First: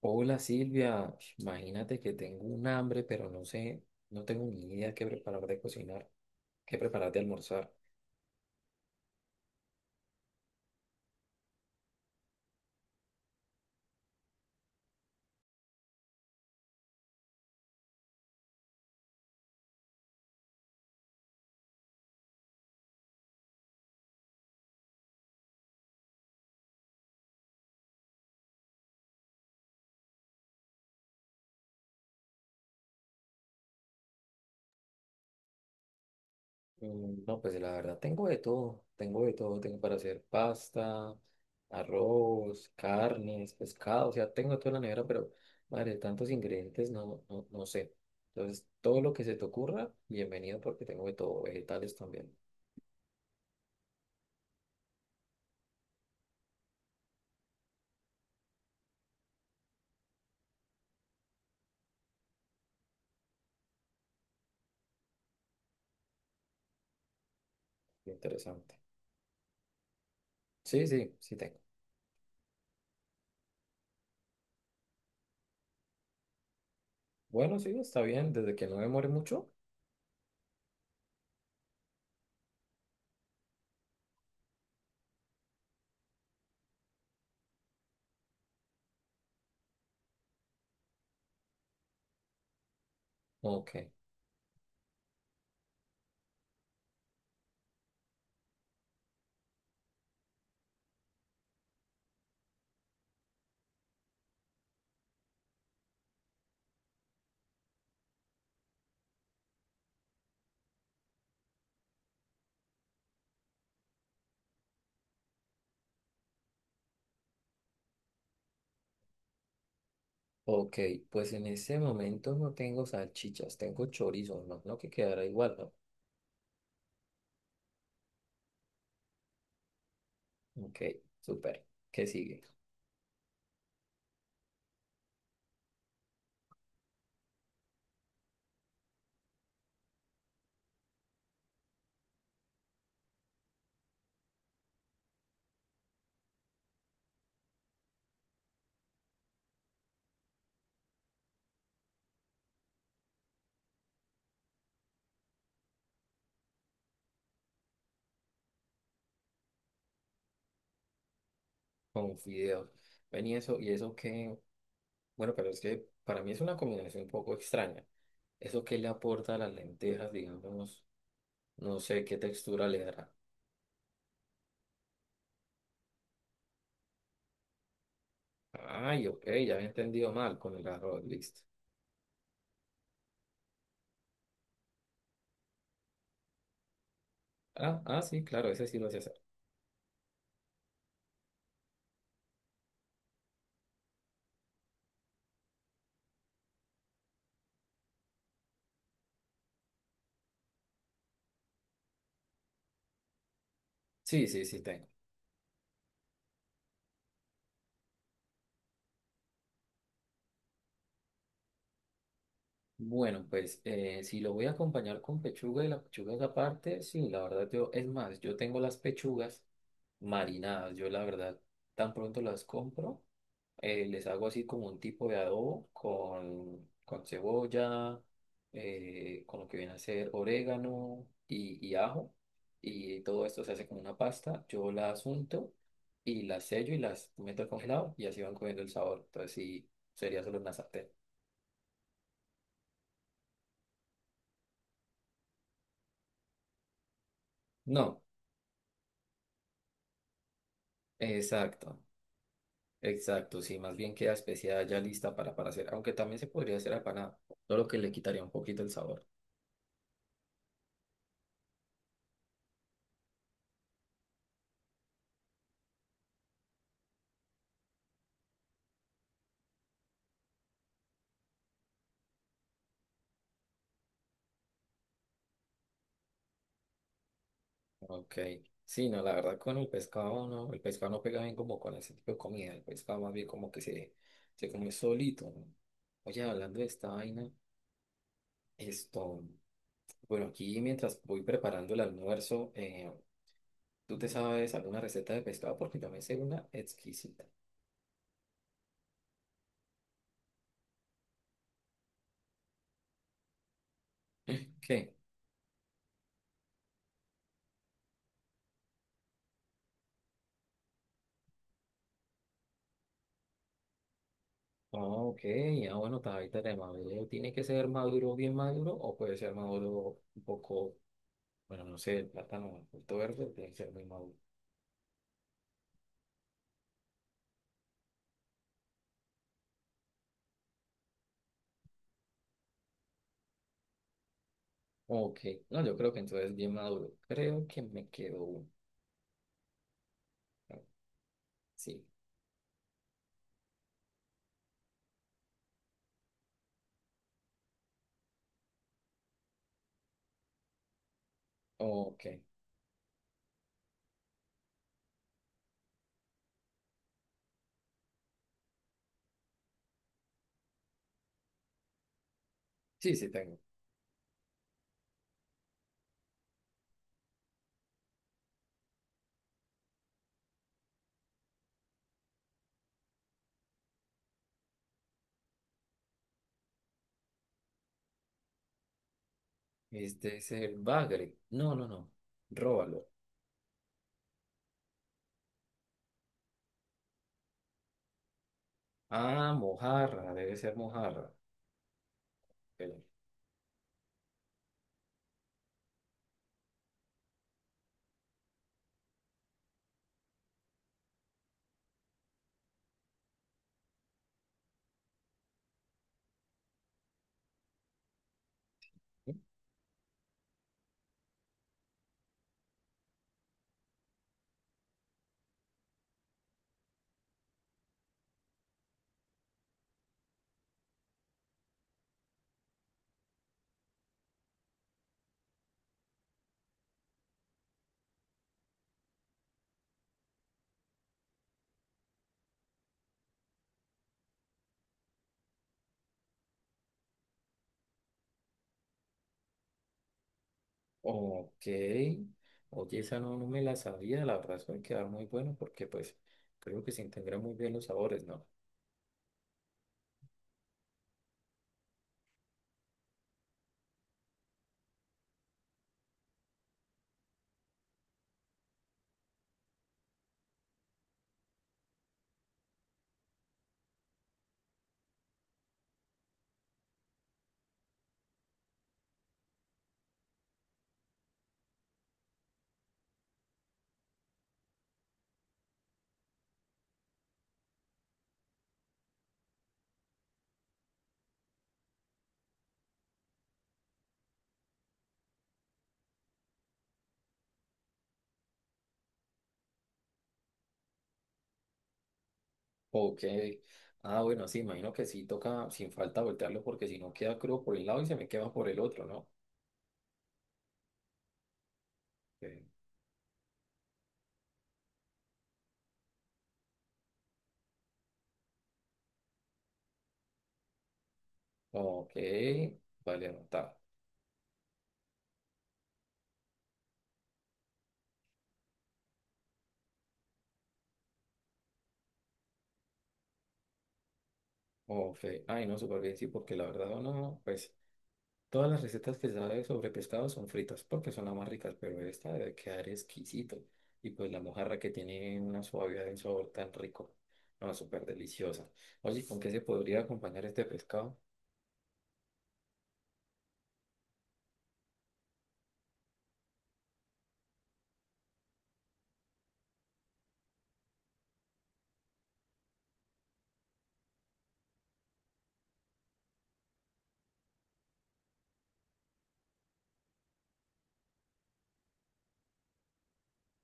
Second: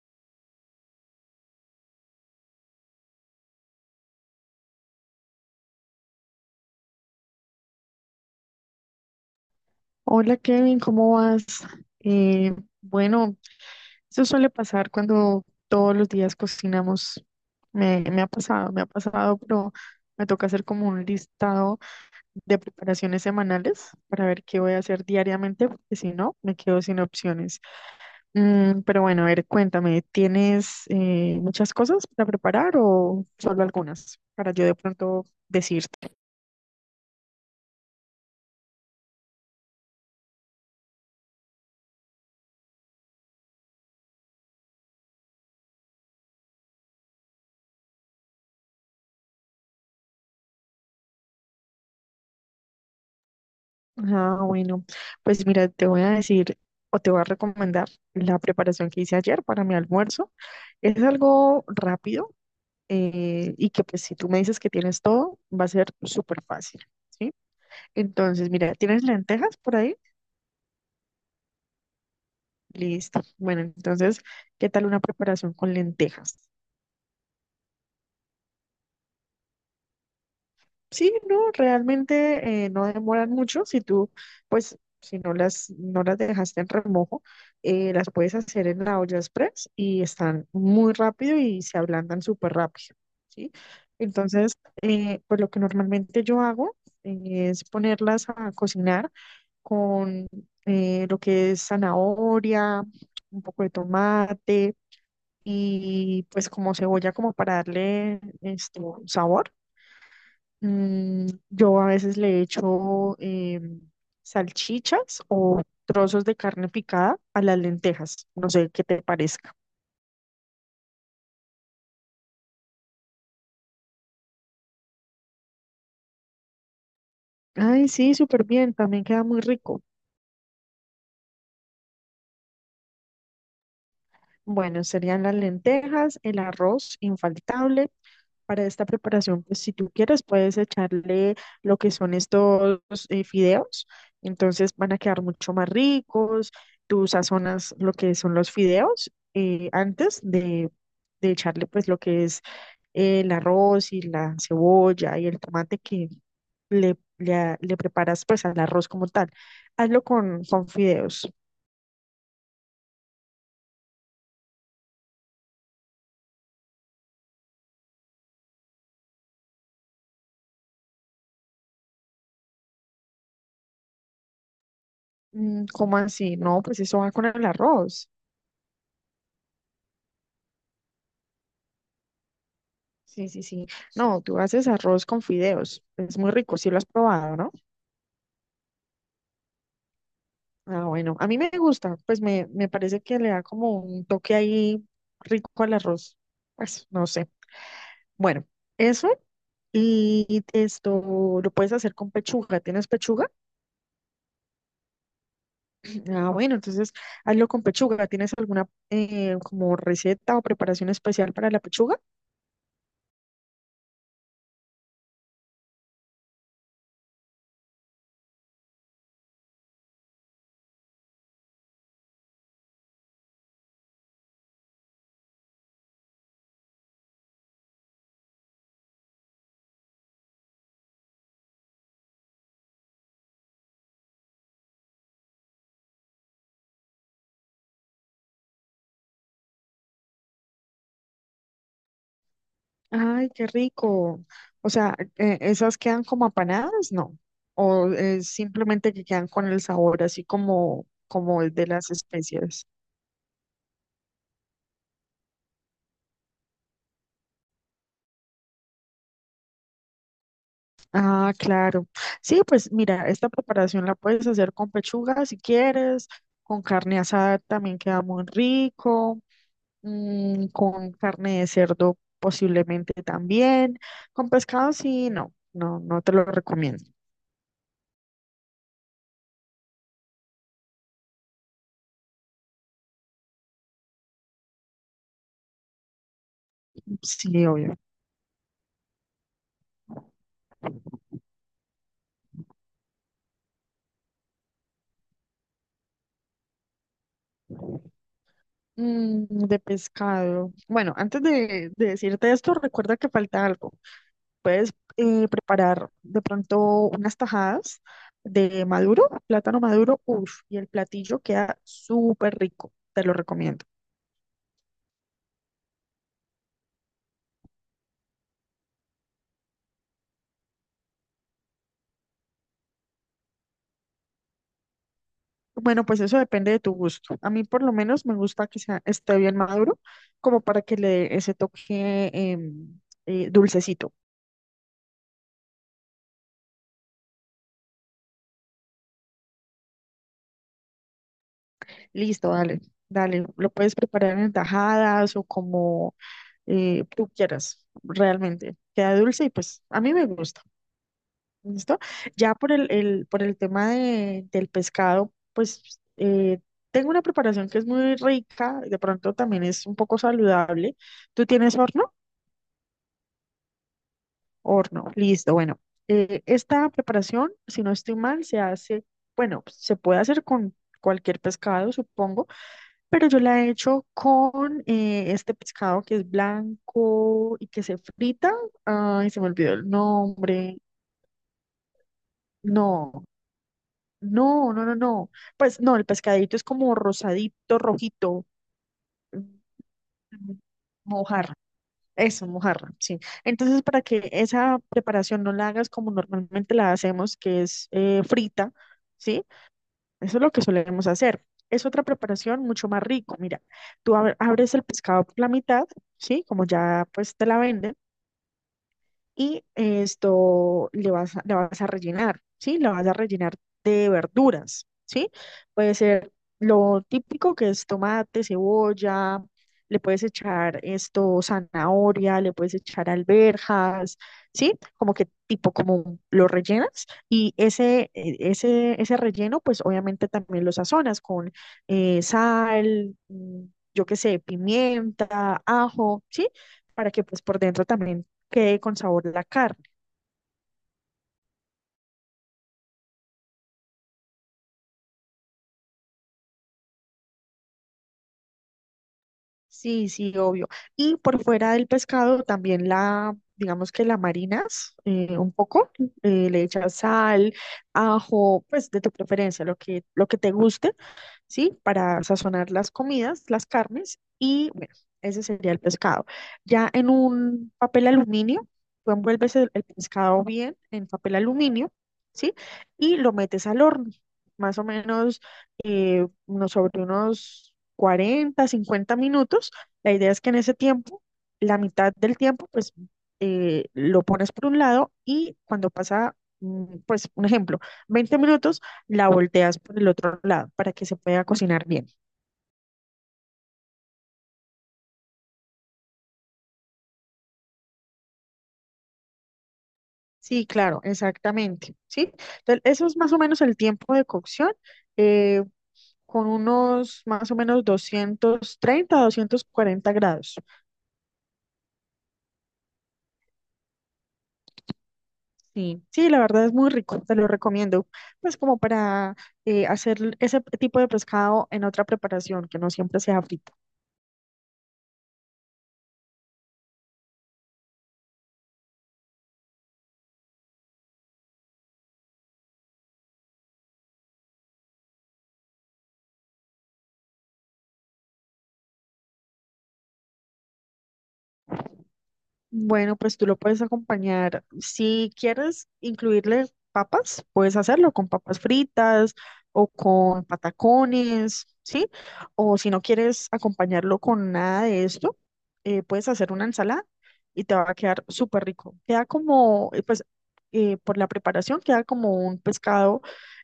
Hola Silvia, imagínate que tengo un hambre, pero no sé, no tengo ni idea qué preparar de cocinar, qué preparar de almorzar. Hola Kevin, ¿cómo vas? Eh, bueno, eso suele pasar cuando todos los días cocinamos. Me ha pasado, pero me toca hacer como un listado de preparaciones semanales para ver qué voy a hacer diariamente, porque si no, me quedo sin opciones. Mm, pero bueno, a ver, cuéntame, ¿tienes muchas cosas para preparar o solo algunas para yo de pronto decir? Mm, no, pues la verdad, tengo de todo, tengo de todo, tengo para hacer pasta, arroz, carnes, pescado, o sea, tengo todo en la nevera, pero madre, tantos ingredientes, no sé. Entonces, todo lo que se te ocurra, bienvenido porque tengo de todo, vegetales también, Ah, bueno, pues mira, te voy a decir o te voy a recomendar la preparación que hice ayer para mi almuerzo. Es algo rápido y que pues si tú me dices que tienes todo, va a ser súper fácil, ¿sí? Entonces, mira, interesante. ¿tienes lentejas por ahí? Sí, sí, sí tengo. Listo. Bueno, entonces, ¿qué tal una preparación con lentejas? Bueno, sí, está bien, desde que no demore mucho. Sí, no, realmente no demoran mucho. Si tú, pues, si no las dejaste en remojo, las puedes hacer en la olla express y están muy rápido y se ablandan súper rápido, ¿sí? Ok. Entonces, pues lo que normalmente yo hago es ponerlas a cocinar con lo que es zanahoria, un poco de tomate y pues como cebolla como para darle este, sabor. Mm, yo a veces le echo salchichas o trozos de carne picada a las lentejas. No sé qué te parezca. Ok, pues en este momento no tengo salchichas, tengo chorizo, no, no, que quedará igual, ¿no? Ay, sí, súper bien. También queda muy rico. Ok, súper. ¿Qué sigue? Bueno, serían las lentejas, el arroz infaltable. Para esta preparación, pues si tú quieres, puedes echarle lo que son estos fideos. Entonces van a quedar mucho más ricos. Tú sazonas lo que son los fideos antes de echarle pues lo que es el arroz y la cebolla y el tomate que le preparas pues al arroz como tal. Hazlo con fideos. Con fideos. Ven y eso que, bueno, pero es que para mí es una combinación un poco extraña. Eso que le aporta a las lentejas, digamos, no sé qué textura le dará. Mm, ¿cómo así? No, pues eso va con el arroz. Ay, ok, ya había entendido mal, con el arroz, listo. Sí, sí, sí. No, tú haces arroz con fideos. Es muy rico, sí lo has probado, ¿no? Ah, ah, sí, claro, ese sí lo sé hacer. Ah, bueno, a mí me gusta, pues me parece que le da como un toque ahí rico al arroz. Pues no sé. Bueno, eso y esto lo puedes hacer con pechuga. ¿Tienes pechuga? Sí, sí, sí, tengo. Ah, bueno, entonces hazlo con pechuga. ¿Tienes alguna como receta o preparación especial para la pechuga? Bueno, pues si lo voy a acompañar con pechuga y la pechuga es aparte, sí, la verdad yo, es más, yo tengo las pechugas marinadas, yo la verdad tan pronto las compro, les hago así como un tipo de adobo con cebolla, con lo que viene a ser orégano y ajo, y todo esto se hace como una pasta, yo las unto y las sello y las meto al congelado y así van cogiendo el sabor, entonces sí, sería solo una sartén. Ay, qué rico. O sea, ¿esas quedan como apanadas? No. O No, simplemente que quedan con el sabor así como, como el de exacto. las especias. Exacto, sí, más bien queda especiada ya lista para hacer, aunque también se podría hacer apanada, solo que le quitaría un poquito el sabor. Ah, claro. Sí, pues mira, esta preparación la puedes hacer con pechuga si quieres, con carne asada también queda muy rico. Mm, con carne de cerdo posiblemente también. Con pescado sí, no te lo recomiendo. Ok, sí, no, la verdad con el pescado no pega bien como con ese tipo de comida, el pescado más bien como que se come solito, ¿no? Oye, hablando de esta vaina, Sí, obvio. esto, bueno, aquí mientras voy preparando el almuerzo, ¿tú te sabes alguna receta de pescado? Porque yo me sé una exquisita. Mm, de pescado. Bueno, antes de decirte esto, recuerda que falta algo. Puedes ¿Qué? Preparar de pronto unas tajadas de maduro, plátano maduro, uff, y el platillo queda súper rico. Te lo recomiendo. Ah, ok, ya bueno, está ahí tenemos. ¿Tiene que ser maduro, bien maduro, o puede ser maduro un poco, bueno, no sé, el plátano, el fruto verde, tiene que ser muy maduro? Bueno, pues eso depende de tu gusto. A mí por lo menos me gusta que sea, esté bien maduro, como para que le dé ese toque dulcecito. Ok, no, yo creo que entonces bien maduro. Creo que me quedó uno. Ah, sí, Listo, dale. Lo puedes preparar en tajadas o como tú quieras, realmente. Queda dulce y pues a mí me gusta. ¿Listo? ok. Ya por por el tema del pescado, pues tengo una preparación que es muy rica, de pronto también es un poco saludable. ¿Tú tienes horno? Sí, sí tengo. Horno, listo. Bueno, esta preparación, si no estoy mal, se hace, bueno, se puede hacer con cualquier pescado, supongo, pero yo la he hecho con este pescado que es blanco y que se frita. Ay, se me olvidó el Este es el nombre. bagre. No, no, no. Róbalo. No. No. Pues no, el pescadito es como rosadito, rojito. Mm, Ah, mojarra, debe ser mojarra. mojarra. Eso, mojarra, Ok. sí. Entonces, para que esa preparación no la hagas como normalmente la hacemos, que es frita, ¿sí? Eso es lo que solemos hacer. Es otra preparación mucho más rico. Mira, tú abres el pescado por la mitad, ¿sí? Como ya pues te la venden. Y esto le vas a, la vas a rellenar, ¿sí? La vas a rellenar de verduras, ¿sí? Puede ser lo típico que es tomate, cebolla, le puedes echar esto, zanahoria, le puedes echar alberjas, ¿sí? Como que tipo como lo rellenas y ese relleno pues obviamente también lo sazonas con sal, mm, yo qué sé, pimienta, ajo, ¿sí? Para que pues por dentro también quede con sabor a la carne. Ok, oye, esa no, no me la sabía, la verdad suele quedar muy bueno porque pues creo que se integran muy bien los sabores, ¿no? Sí, sí, obvio. Y por fuera del pescado también la, digamos que la marinas un poco, le echas sal, ajo, pues de tu preferencia, lo que te guste. ¿Sí? Para sazonar las comidas, las carnes y bueno, ese sería el pescado. Ya en un papel aluminio, tú envuelves el pescado bien en papel aluminio, ¿sí? Y lo metes al horno, más o menos sobre unos 40, 50 minutos. La idea es que en ese tiempo, la mitad del tiempo, pues lo pones por un lado y cuando pasa, mm, pues un ejemplo, 20 minutos, la volteas por el otro lado para que se pueda cocinar bien. Ok, ah, bueno, sí, imagino que sí toca sin falta voltearlo porque si no queda crudo por el lado y se me quema por el otro, ¿no? Sí, claro, exactamente. Sí, Ok. entonces eso es más o menos el tiempo de cocción, eh, con unos más o menos 230, 240 grados. Ok, vale, anotar. Sí, sí, la verdad es muy rico, te lo recomiendo. Pues como para hacer ese tipo de pescado en otra preparación, que no siempre sea frito. Ok, ay no, súper bien, sí, porque la verdad no, pues todas las recetas que sabe sobre pescado son fritas porque son las más ricas, pero esta debe quedar exquisito. Y pues la mojarra que tiene una suavidad de sabor tan rico. No, súper deliciosa. Oye, ¿con qué se podría acompañar este pescado? Bueno, pues tú lo puedes acompañar. Si quieres incluirle papas, puedes hacerlo con papas fritas o con patacones, ¿sí? O si no quieres acompañarlo con nada de esto, puedes hacer una ensalada y te va a quedar súper rico. Queda como, por la preparación, queda como un pescado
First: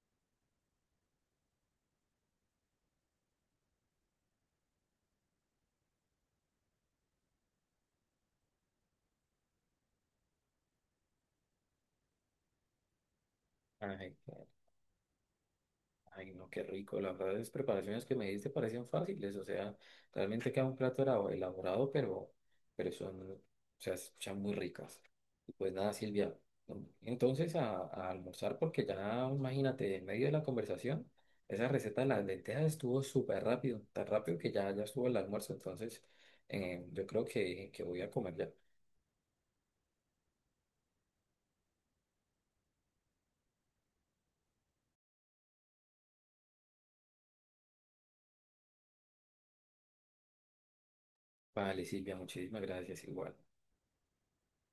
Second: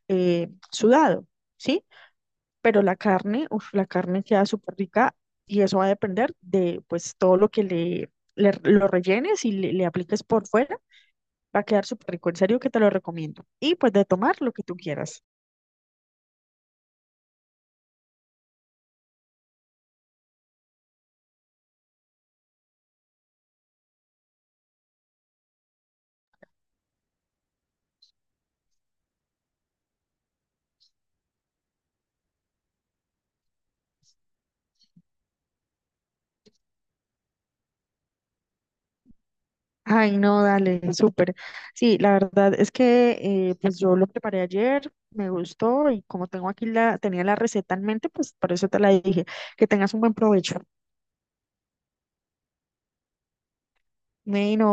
sudado, ¿sí? Pero la carne, uf, la carne queda súper rica y eso va a depender de pues todo lo que lo rellenes y le apliques por fuera, va a quedar súper rico, en serio que te lo recomiendo. Y pues de Ay, qué- tomar lo que tú quieras. Ay, no, qué rico. La verdad, las preparaciones que me diste parecían fáciles. O sea, realmente queda un plato elaborado, pero son, o sea, se escuchan muy ricas. Pues nada, Silvia. ¿No? Entonces a almorzar porque ya, imagínate, en medio de la conversación, esa receta de las lentejas estuvo súper rápido, tan rápido que ya, ya estuvo el almuerzo. Entonces yo creo que voy a comer ya. Ay, no, dale, súper. Sí, la verdad es que pues yo lo preparé ayer, me gustó y como tengo aquí la, tenía la receta en mente, pues por eso te la dije, que tengas un buen provecho. Vale, Silvia, muchísimas gracias igual. Bueno.